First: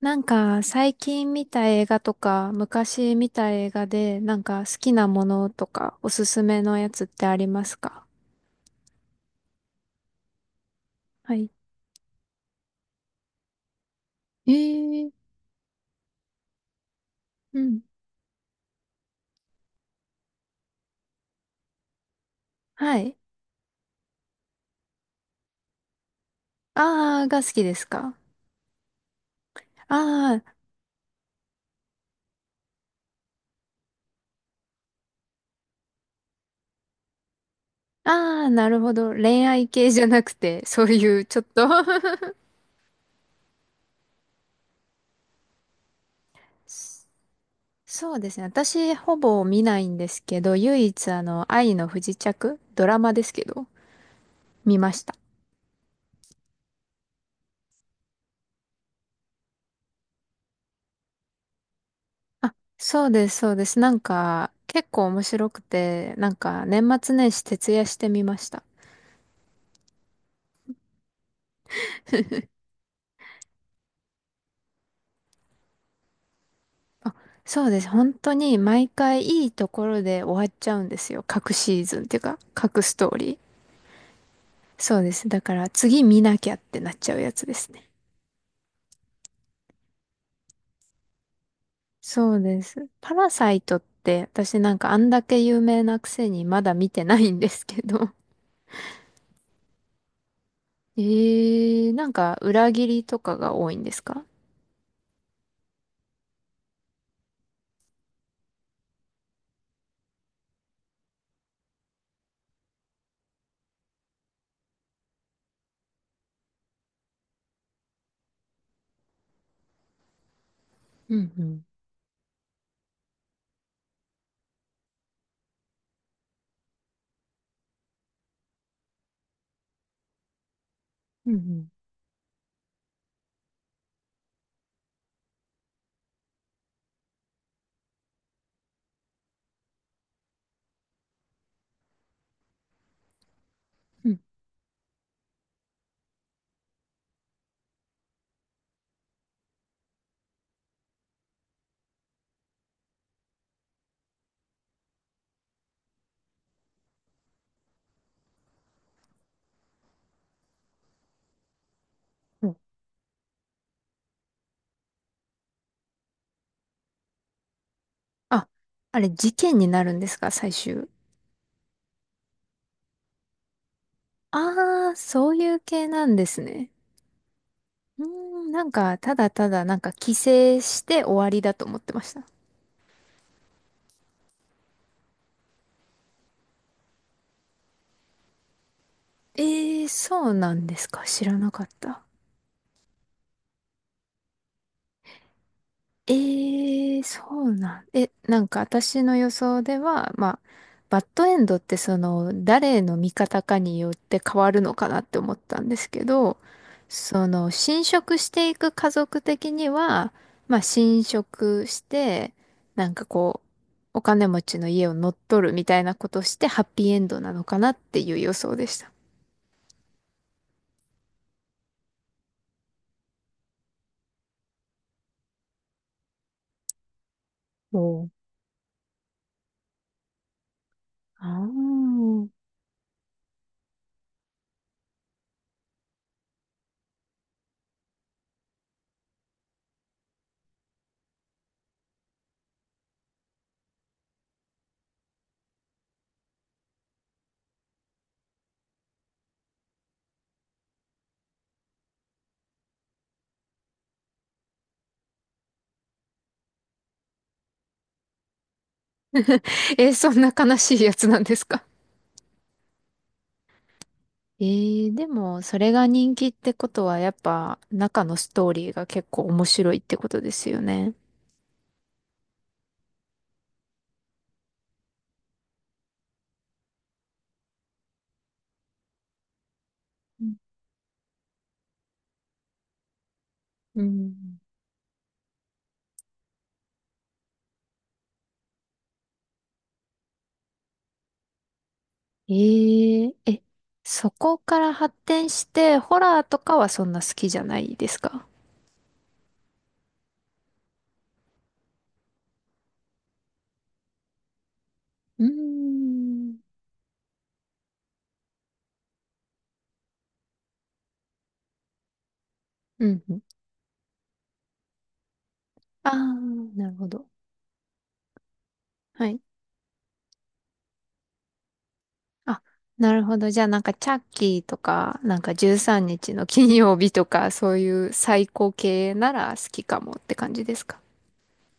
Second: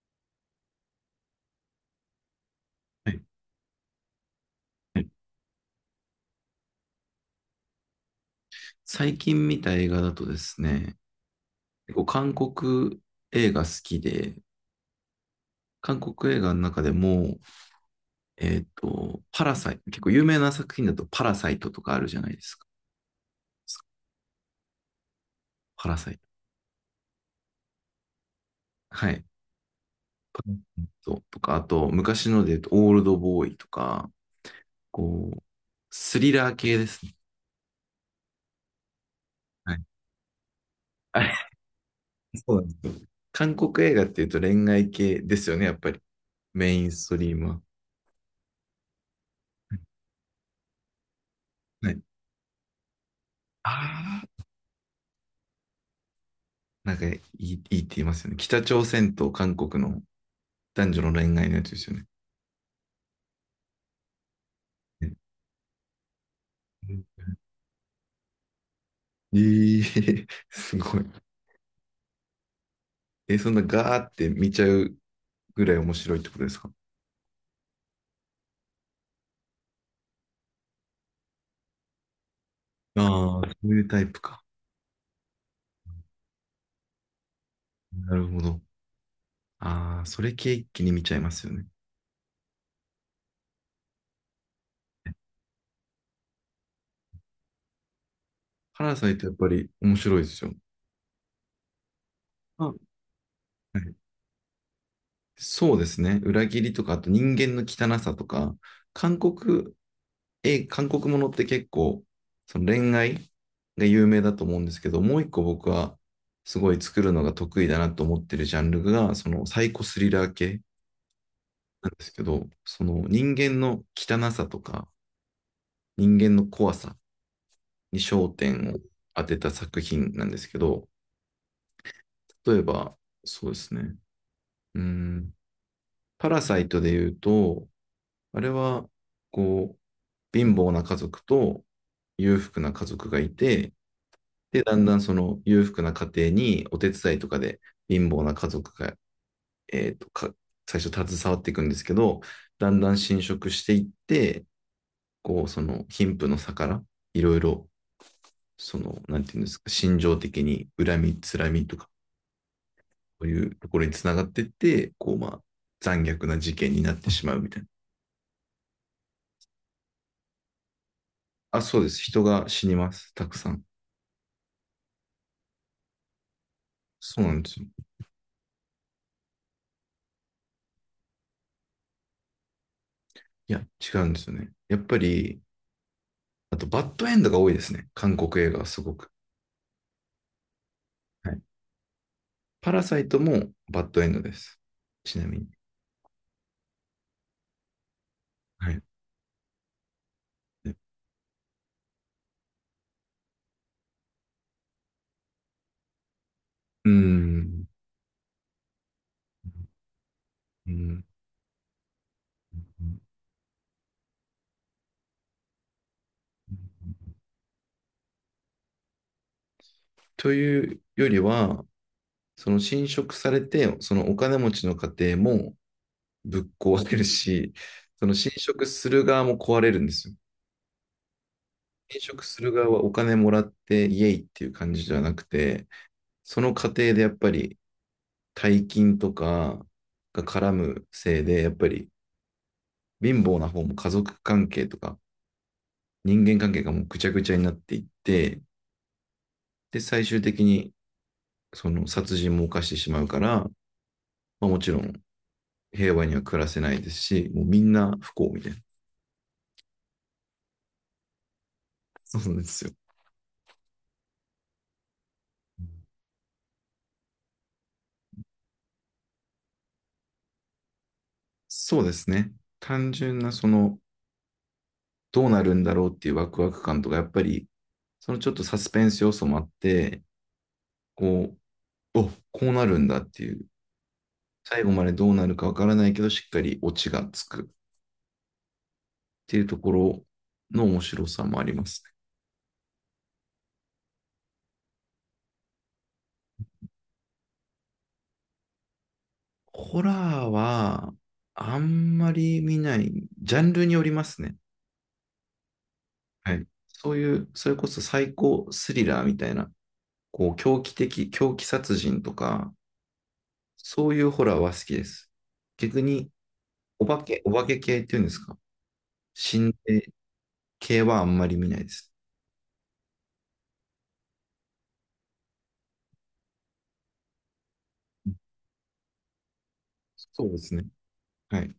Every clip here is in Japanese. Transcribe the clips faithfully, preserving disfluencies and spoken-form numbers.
なんか最近見た映画とかは昔い、見た映画でなんか好きはない。ものとかおすすめのやつってありますか？最近見た映画だとですね、はい。結構韓国映画好きで、えー、韓国映画の中でも、うん。えっと、パラサイト、結構有名な作品だとパラサイトとかあるじゃないですか。はい。パラサイト。あー、が好きですか？はい。あパー、ラサイトとか、あと、昔ので言うと、オールドボーイとか、こう、スリラー系ですね。あー、なるほど。恋愛はい。系じゃなくて、そういあうれちょっと そうなんですよ。韓国映画っていうと恋愛系ですよね、やっぱり。メインストリームは。そうですね。私ほぼ見ないんですけど、唯一あの愛のは不い。時着、ドラマですけど、あ見ました。なんかいい、いいって言いますよね。北朝鮮と韓国の男女の恋愛のやつですよね。あ、そうです、そうです。なんか、結構面白くて、なんか、年末年始徹夜してみました。えー、すごい。え、そんなガーって見ちゃうぐらい面白いってことですか？あ、そうです。本当に、毎回いいところで終わっちゃうんですよ。各シーズンっていうか、各ストーリああー、ー。そういうタイプか。そうです。だから、次見なきゃってなっちゃうやつですね。なるほど。ああ、それ系一気に見ちゃいますよね。そうです。パラサイトって、私なんか、あんだけ有名なくせに、まだ見てないんですけど。パラサイトやっぱり面白いですよ。えー、なんか、あ裏は切りとかが多いんでい、すか？そうですね。裏切りとか、あと人間の汚さとか、韓国え、韓国ものって結構、その恋愛が有名だと思うんですけど、もう一個僕はすごい作るのが得意だなと思ってるジャンルが、そのサイコスリラー系うんうん。なんですけど、その人間の汚さとか、人間の怖さに焦点を当てた作品なんですけど、うんうん。例えば、そうですね、うーん、パラサイトで言うと、あれは、こう、貧乏な家族と裕福な家族がいて、うん。で、だんだんその裕福な家庭にお手伝いとかで貧乏な家族が、えーと、か最初携わっていくんですけど、だんだん侵食していって、こう、その貧富の差から、いろいろ、その、なんていうんですか、心情的に恨み、つらみとか、そういうところにつながっていって、こう、まあ、残虐な事件になってしまうみたいな。あ、あれ、事件になるんですか、最終。あ、そうです。人が死にます。たくさん。ああ、そういう系なんですね。そうなんですよ。うーん、なんか、ただただ、なんか、帰省して終わりだと思ってました。いや、違うんですよね。やっぱり、あと、バッドエンドが多いですね。韓国映画はすごく。ええー、そうなんですか。知はらい。なかった。パラサイトもバッドエンドです。ちなみに。ええ、そうなん。え、なんかはい。私の予想では、まあ、バッドエンドってその、誰の味方かによって変わるのかなって思ったんですけど、うその、ん。侵食していく家族的には、まあ、う侵ん、食して、なんかこう、お金持ちの家を乗っ取るみたいなことして、ハッピーエンドなのかなっていう予想でした。というよりは、その侵食されて、そのお金持ちの家庭もぶっ壊れるし、その侵食する側も壊れるんですよ。侵食する側はお金もらってイエイっていう感じじゃなくて、その過程でやっぱり大金とかが絡むせいで、やっぱり貧乏な方も家族関係とか人間関係がもうぐちゃぐちゃになっていって、で、最終的にその殺人も犯してしまうから、まあ、もちろん平和には暮らせないですし、もうみんな不幸みたいな。えー、そんな悲しいやつなんですか？そうなんですよ。えー、でも、それが人気ってことは、やっぱ、中のストーリーが結構面白いってことですよね。そうですね。単純なその、どうなるんだろうっていうワクワク感とか、やっぱり、そのちょっとサスペンス要素もあって、うん。こう、お、こうなるんだっていう、最後までどうなるかわからないけど、しっかりオチがつくっていうところの面白さもありますね。えー、え、そこから発展して、ホラーとかはそんな好きじゃないですか？ホラーは、あんまり見ない、ジャンルによりますね。うーはん。い。そういう、それこそ最高スリラーみたいな、こう、狂気的、狂気殺人とか、うんうん。そういうホラーは好きです。逆ああ、に、なるおほ化ど。け、お化け系っていうんですか？はい。心霊系はあんまり見ないです。あ、なるほど。じゃあなんかチャッキーとか、なんかじゅうさんにちの金曜日とか、そういう最高系なら好きかもってそう感でじですすね。か？はい。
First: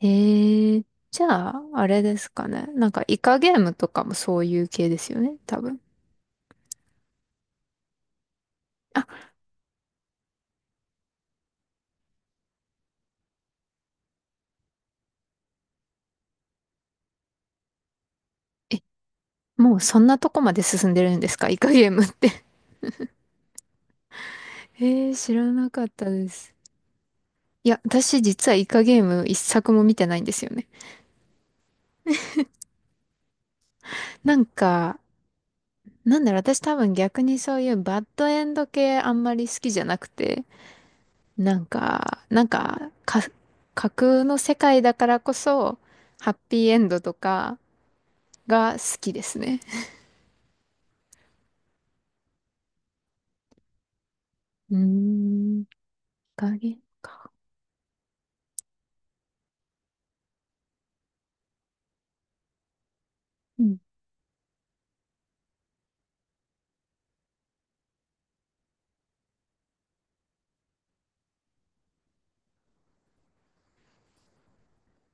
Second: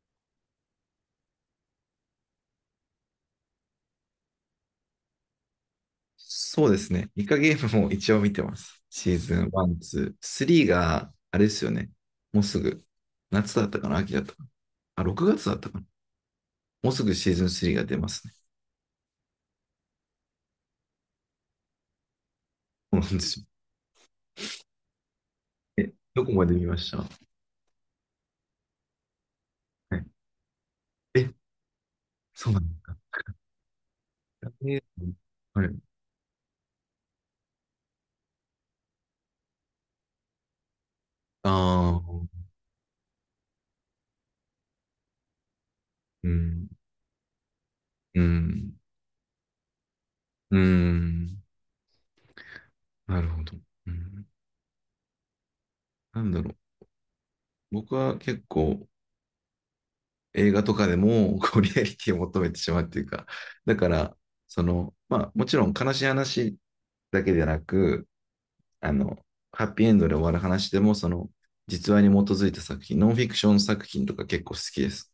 ええ。じゃあ、あれですかね。なんか、イカゲームとかもそういう系ですよね、多分。そうですね。イカゲームも一応見てます。シあ、ーズンワン、ツー、スリーが、あれですよね。もうすぐ、夏だったかな、秋だったかなあ、ろくがつだったかな、もうすぐシーズンスリーが出ますね。え、もうそんなとこまで進んでるんですか、イカゲームって。そうなんですよ。ええ、知らなかっえ、たどでこます。で見ましたは？いや、私実はイカゲーム一作も見いてないんですよね。え、そうなんだ。なんで、か、はい。なんだろう、私多分逆にそういうバッドエンド系あんまり好きじゃなくて、あなんか、なあ、んか、か、架空の世界だからこそ、うハッピーん、エンドとかうがん、好きですね。うん。なるほど。うん、うーん。なんだろう。影か。僕は結構映画とかでも こうリアリティを求めてしまうっていうか、うだん。から、その、まあもちろん悲しい話だけでなく、あの、ハッピーエンドで終わる話でも、その、実話に基づいた作品、ノンフィクション作品とか結構好きです。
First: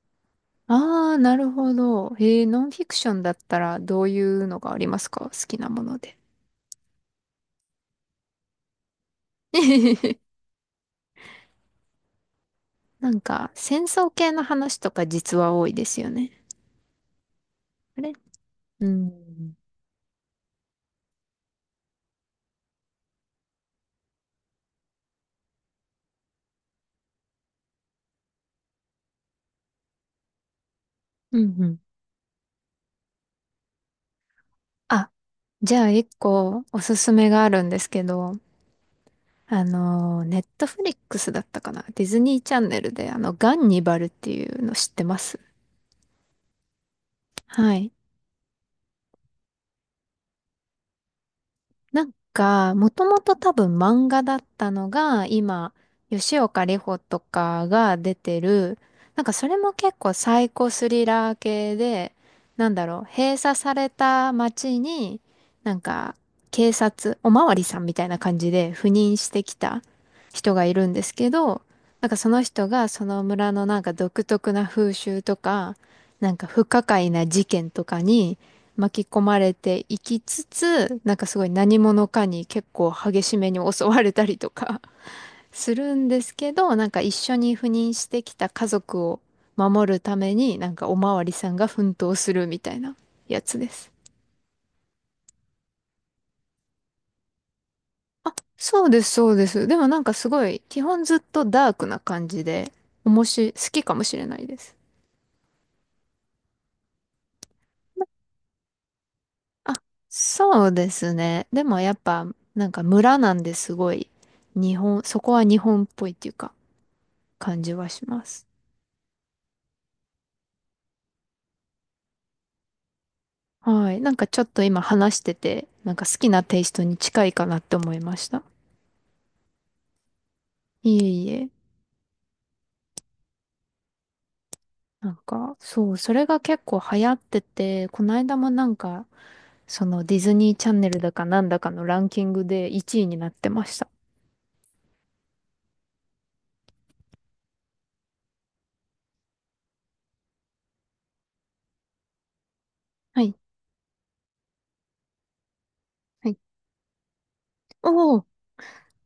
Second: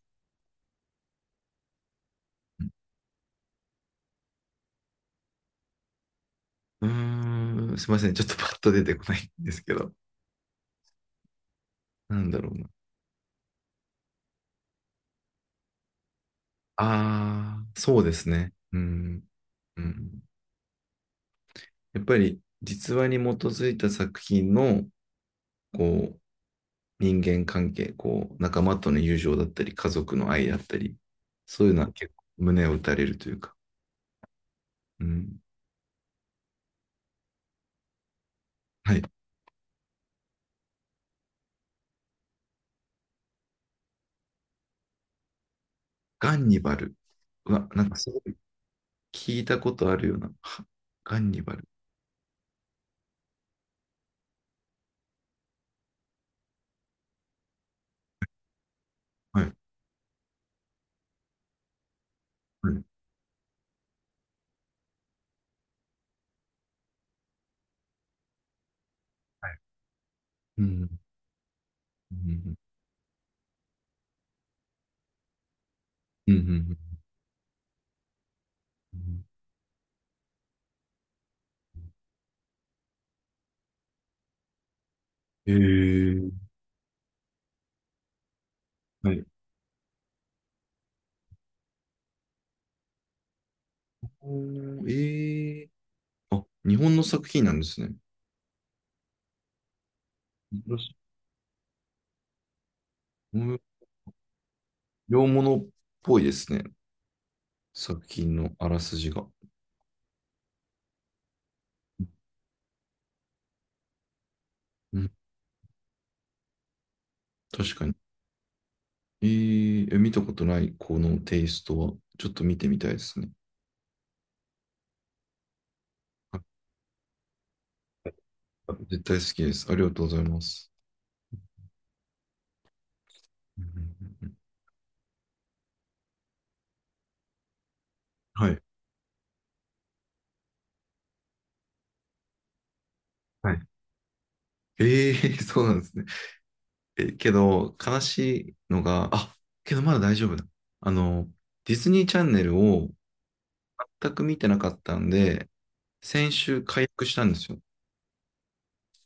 ああ、なるほど。えー、ノンフィクションだったらどういうのがありますか、好きなもので。うん、うーんすいません。ちょっとパッと出てこないんですけど、なんだろうな。なんか、戦争系の話とか実は多いですよね。ああ、そあうれ、ですね。ううん、ん。うん。やっぱり実話に基づいた作品の、こう、人間関係、こう、仲間との友情だったり、家族の愛だったり、うんそうういうん。のは結構胸を打たれるというか。うあ、ん。じゃあ一個おすすめがあるんですけど、はい。あの、ネットフリックスだったかなディズニーチャンネルで、あの、ガンニバルっていうの知ってます？ガンニバル。うわ、はなんい。かすごい聞いたことあるような。はガンニバル。なんか、もともと多分漫画だったのが、今、吉岡里帆とかが出てる、なんかはそい。れも結構サイコスリラー系で、なはんだい。ろう、閉鎖された街に、なんか、警察、おまわりさんみたいな感じで赴任してはきい。た人うがいるんん。ですけど、なんうかそのん。人がその村のなんか独特な風習とか、なうん。んうか不可ん。解な事件とかに、う巻き込ん。まれていきつつ、なんかすごい何者かに結構激しめに襲われたりとか えするんでー、すけど、なんか一緒に赴任してきた家族はをい。守るために、なんかおまわりさんが奮闘するみたいなやつです。おー。えー、あ、日本の作品なんですね。そうです、そうです。でもなんかすごい、基本ずっとダークな感じで、おもうし、ん、好きかもしれないです。洋物っぽいですね。作品のあらすじが。そうですね。でもやっぱ、なんか村なんですごい、日う本、ん、そこは日本っぽいっていうか、感じ確かはに。します。えー、え、見たことないこのテイストは、ちょっと見てみたいですね。はい。なんかちょっと今話してて、なんか好きあ、なテイストに近いかなって思いました。絶対好きです。ありがとうございます。いえいえ。うん。うん。うん。うん。なんか、そう、それが結構流行ってて、この間もはい。なんか、そのディズニーチャンネルだかなんだかのランキングでいちいになってはまい。した。えー、そうなんですね。え、けど、悲しいのが、あ、けどまだ大丈夫だ。あの、ディズニーチャンネルをはい。全く見てなかったんで、は先い。週解約したんですよ。おお。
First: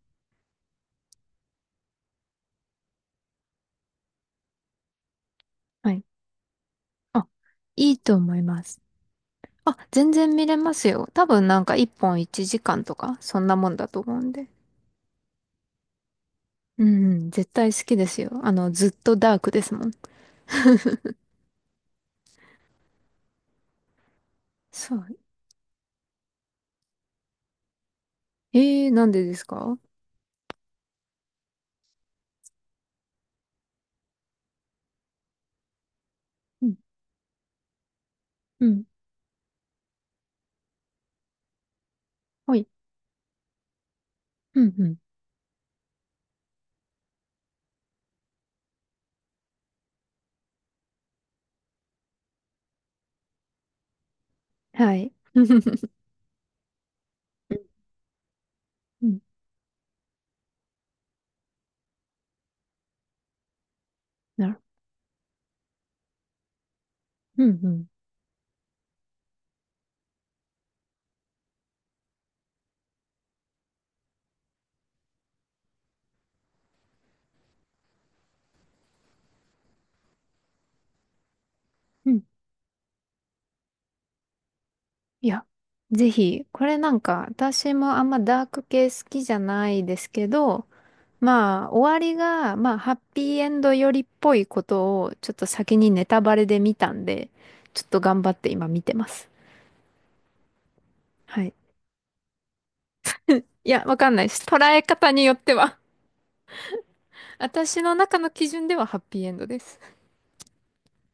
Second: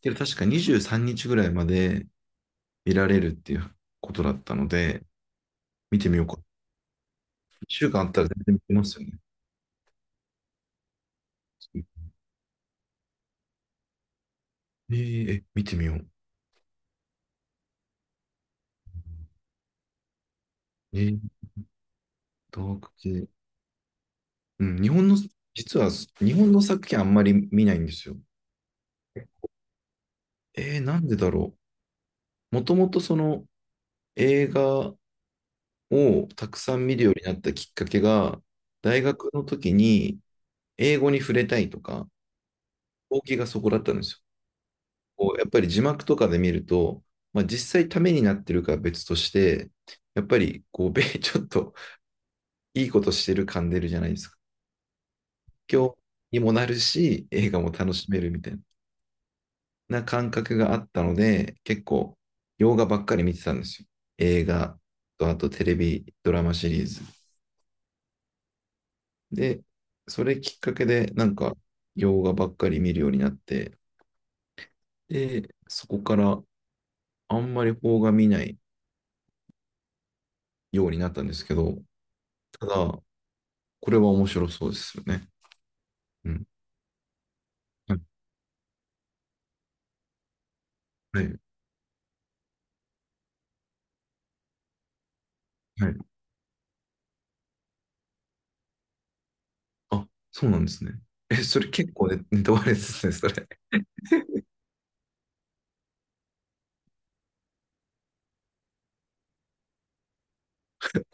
けど確かにじゅうさんにちぐらいまで見られるっていうことだったので、は見い。てみようか。あ、一週いい間あっとたら思全い然見まてす。ますよね。あ、全然見れますよ。多分なんかいっぽんいちじかんとか、そんなもんだと思うんで。えーえ、見てみよう。うんうん、絶対好きですよ。あの、ずっとダークですもん。えー、ダーク系。うん、日そ本の、う。実は日本の作品あんまり見ないんですよ。えー、なんでですか？えー、なんでだろう。もともとその映画をたくさん見るようになったきっかけが、うん。大学の時に英語に触れたいとか、はい。動機がそこだったんですよ。うん、うん。こうやっぱり字幕とかで見ると、まあ、実際ためになってるかは別として、やっぱりこう、米 ちょっといいことしてる感出るじゃないですか。はい。今う日にもなるし、映ん。画も楽しめるみたいうん。な感覚があったので、結構、洋画ばっかり見てたんですよ。映なる。画と、あとテレビ、ドラマシリーズ。うん、うん。で、それきっかけで、なんか、洋画ばっかり見るようになって、で、そこからあんまり邦画見ないようになったんですけど、うん。ただ、これは面白そうですよいね。や、ぜうひ、ん。これなんか、私もあんまはダーク系好きじゃないですけど、い。まあ、終わりが、まあ、ハッピーエンドよりっぽいことを、ちょっと先はにネい。タバレで見たんで、ちょっと頑張って今見てます。あ、そうなんですね。え、はい。それ結構ね、ネタバレですね、それ。いや、わかんないです。捉え方によっては。私の中の基準ではハッピーエンドです。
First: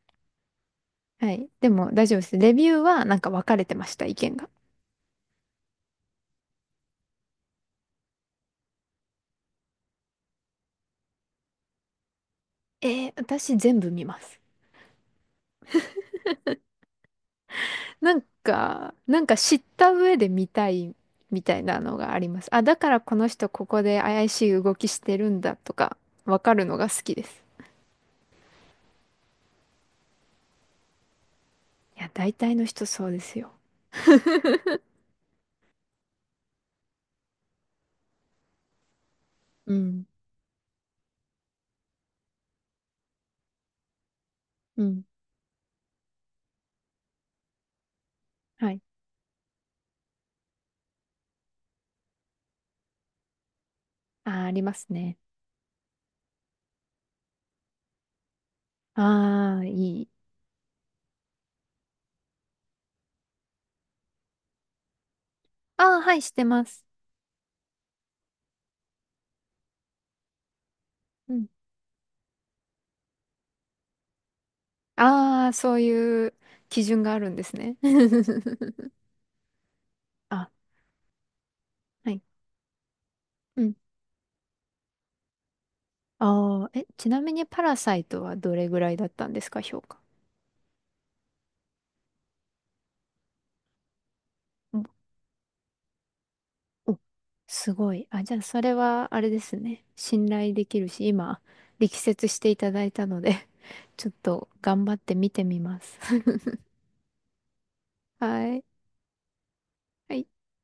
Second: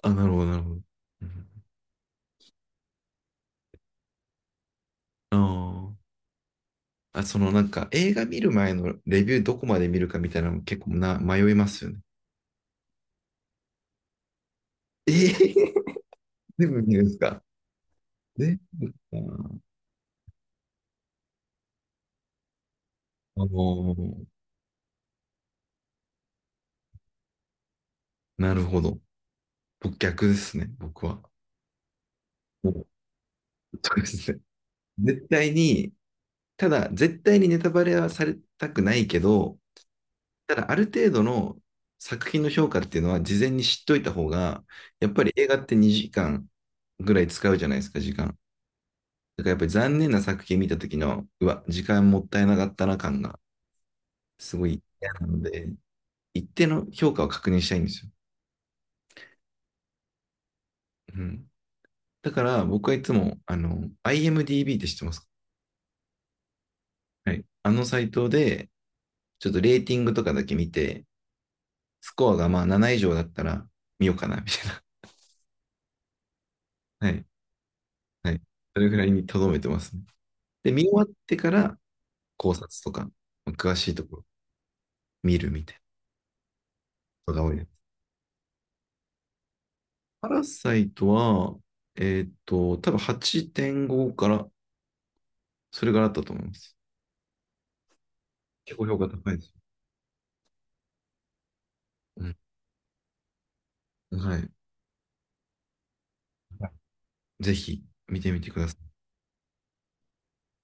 あ、なるほど、なるほど。うはい。ん。でも大丈夫です。レビューはなんか分かれてました、意見が。あーあ、そのなんか映画見る前のレビューどこまで見るかみたいなの結構な迷いますよね。えー、私全部見ます。えー、全部見るんですか？なん全か、部、あ、なんか知った上で見たいみたいなのがあります。あ、だからこのあ人ここでの、怪しい動きしてるんだとか、わかるのが好きです。なるほど。僕逆ですね、僕は。いや、大体のも人う、そうですよ。そうですね。絶対に、ただ絶対にネタバレはされたくないけど、うん。ただ、ある程度の作品の評価っていうのは事前に知っといた方が、うん。やっぱり映画ってにじかんぐらい使うじゃないですか、時間。はい。だからやっぱり残念な作品見た時の、うわ、時間もったいなかったな感があー、あすりごまいす嫌ね。なので、一定の評価を確認したいんですよ。ああ、いい。うん。だから僕はいつも、あの、アイエムディービー って知ってますか？ああ、はい、してます。はい。あのサイトで、ちょっとレーティングとかだけ見て、うん。スコアがまあなな以上だったら見ようかな、みたいな。ああ、そういう基準はがあい。るんですね。はい。それ ぐらいに留めてますね。あ、で、見終わってからはい。考察とか、うん。詳しいところ見るみたいなああ、え、ちなみことがに多いパでラす。サイトはどれぐらいだったんですか、評価。パラサイトは、えーっと、多分はちてんごから、それからあったと思います。お、すごい。あ、じゃあ、それ結構評価は、あれ高いでですすね。信頼できるし、今、力説よ。していただいたので ちょっうん。はとい。頑張って見てみます。ぜひ見てみてはくい。ださい。はい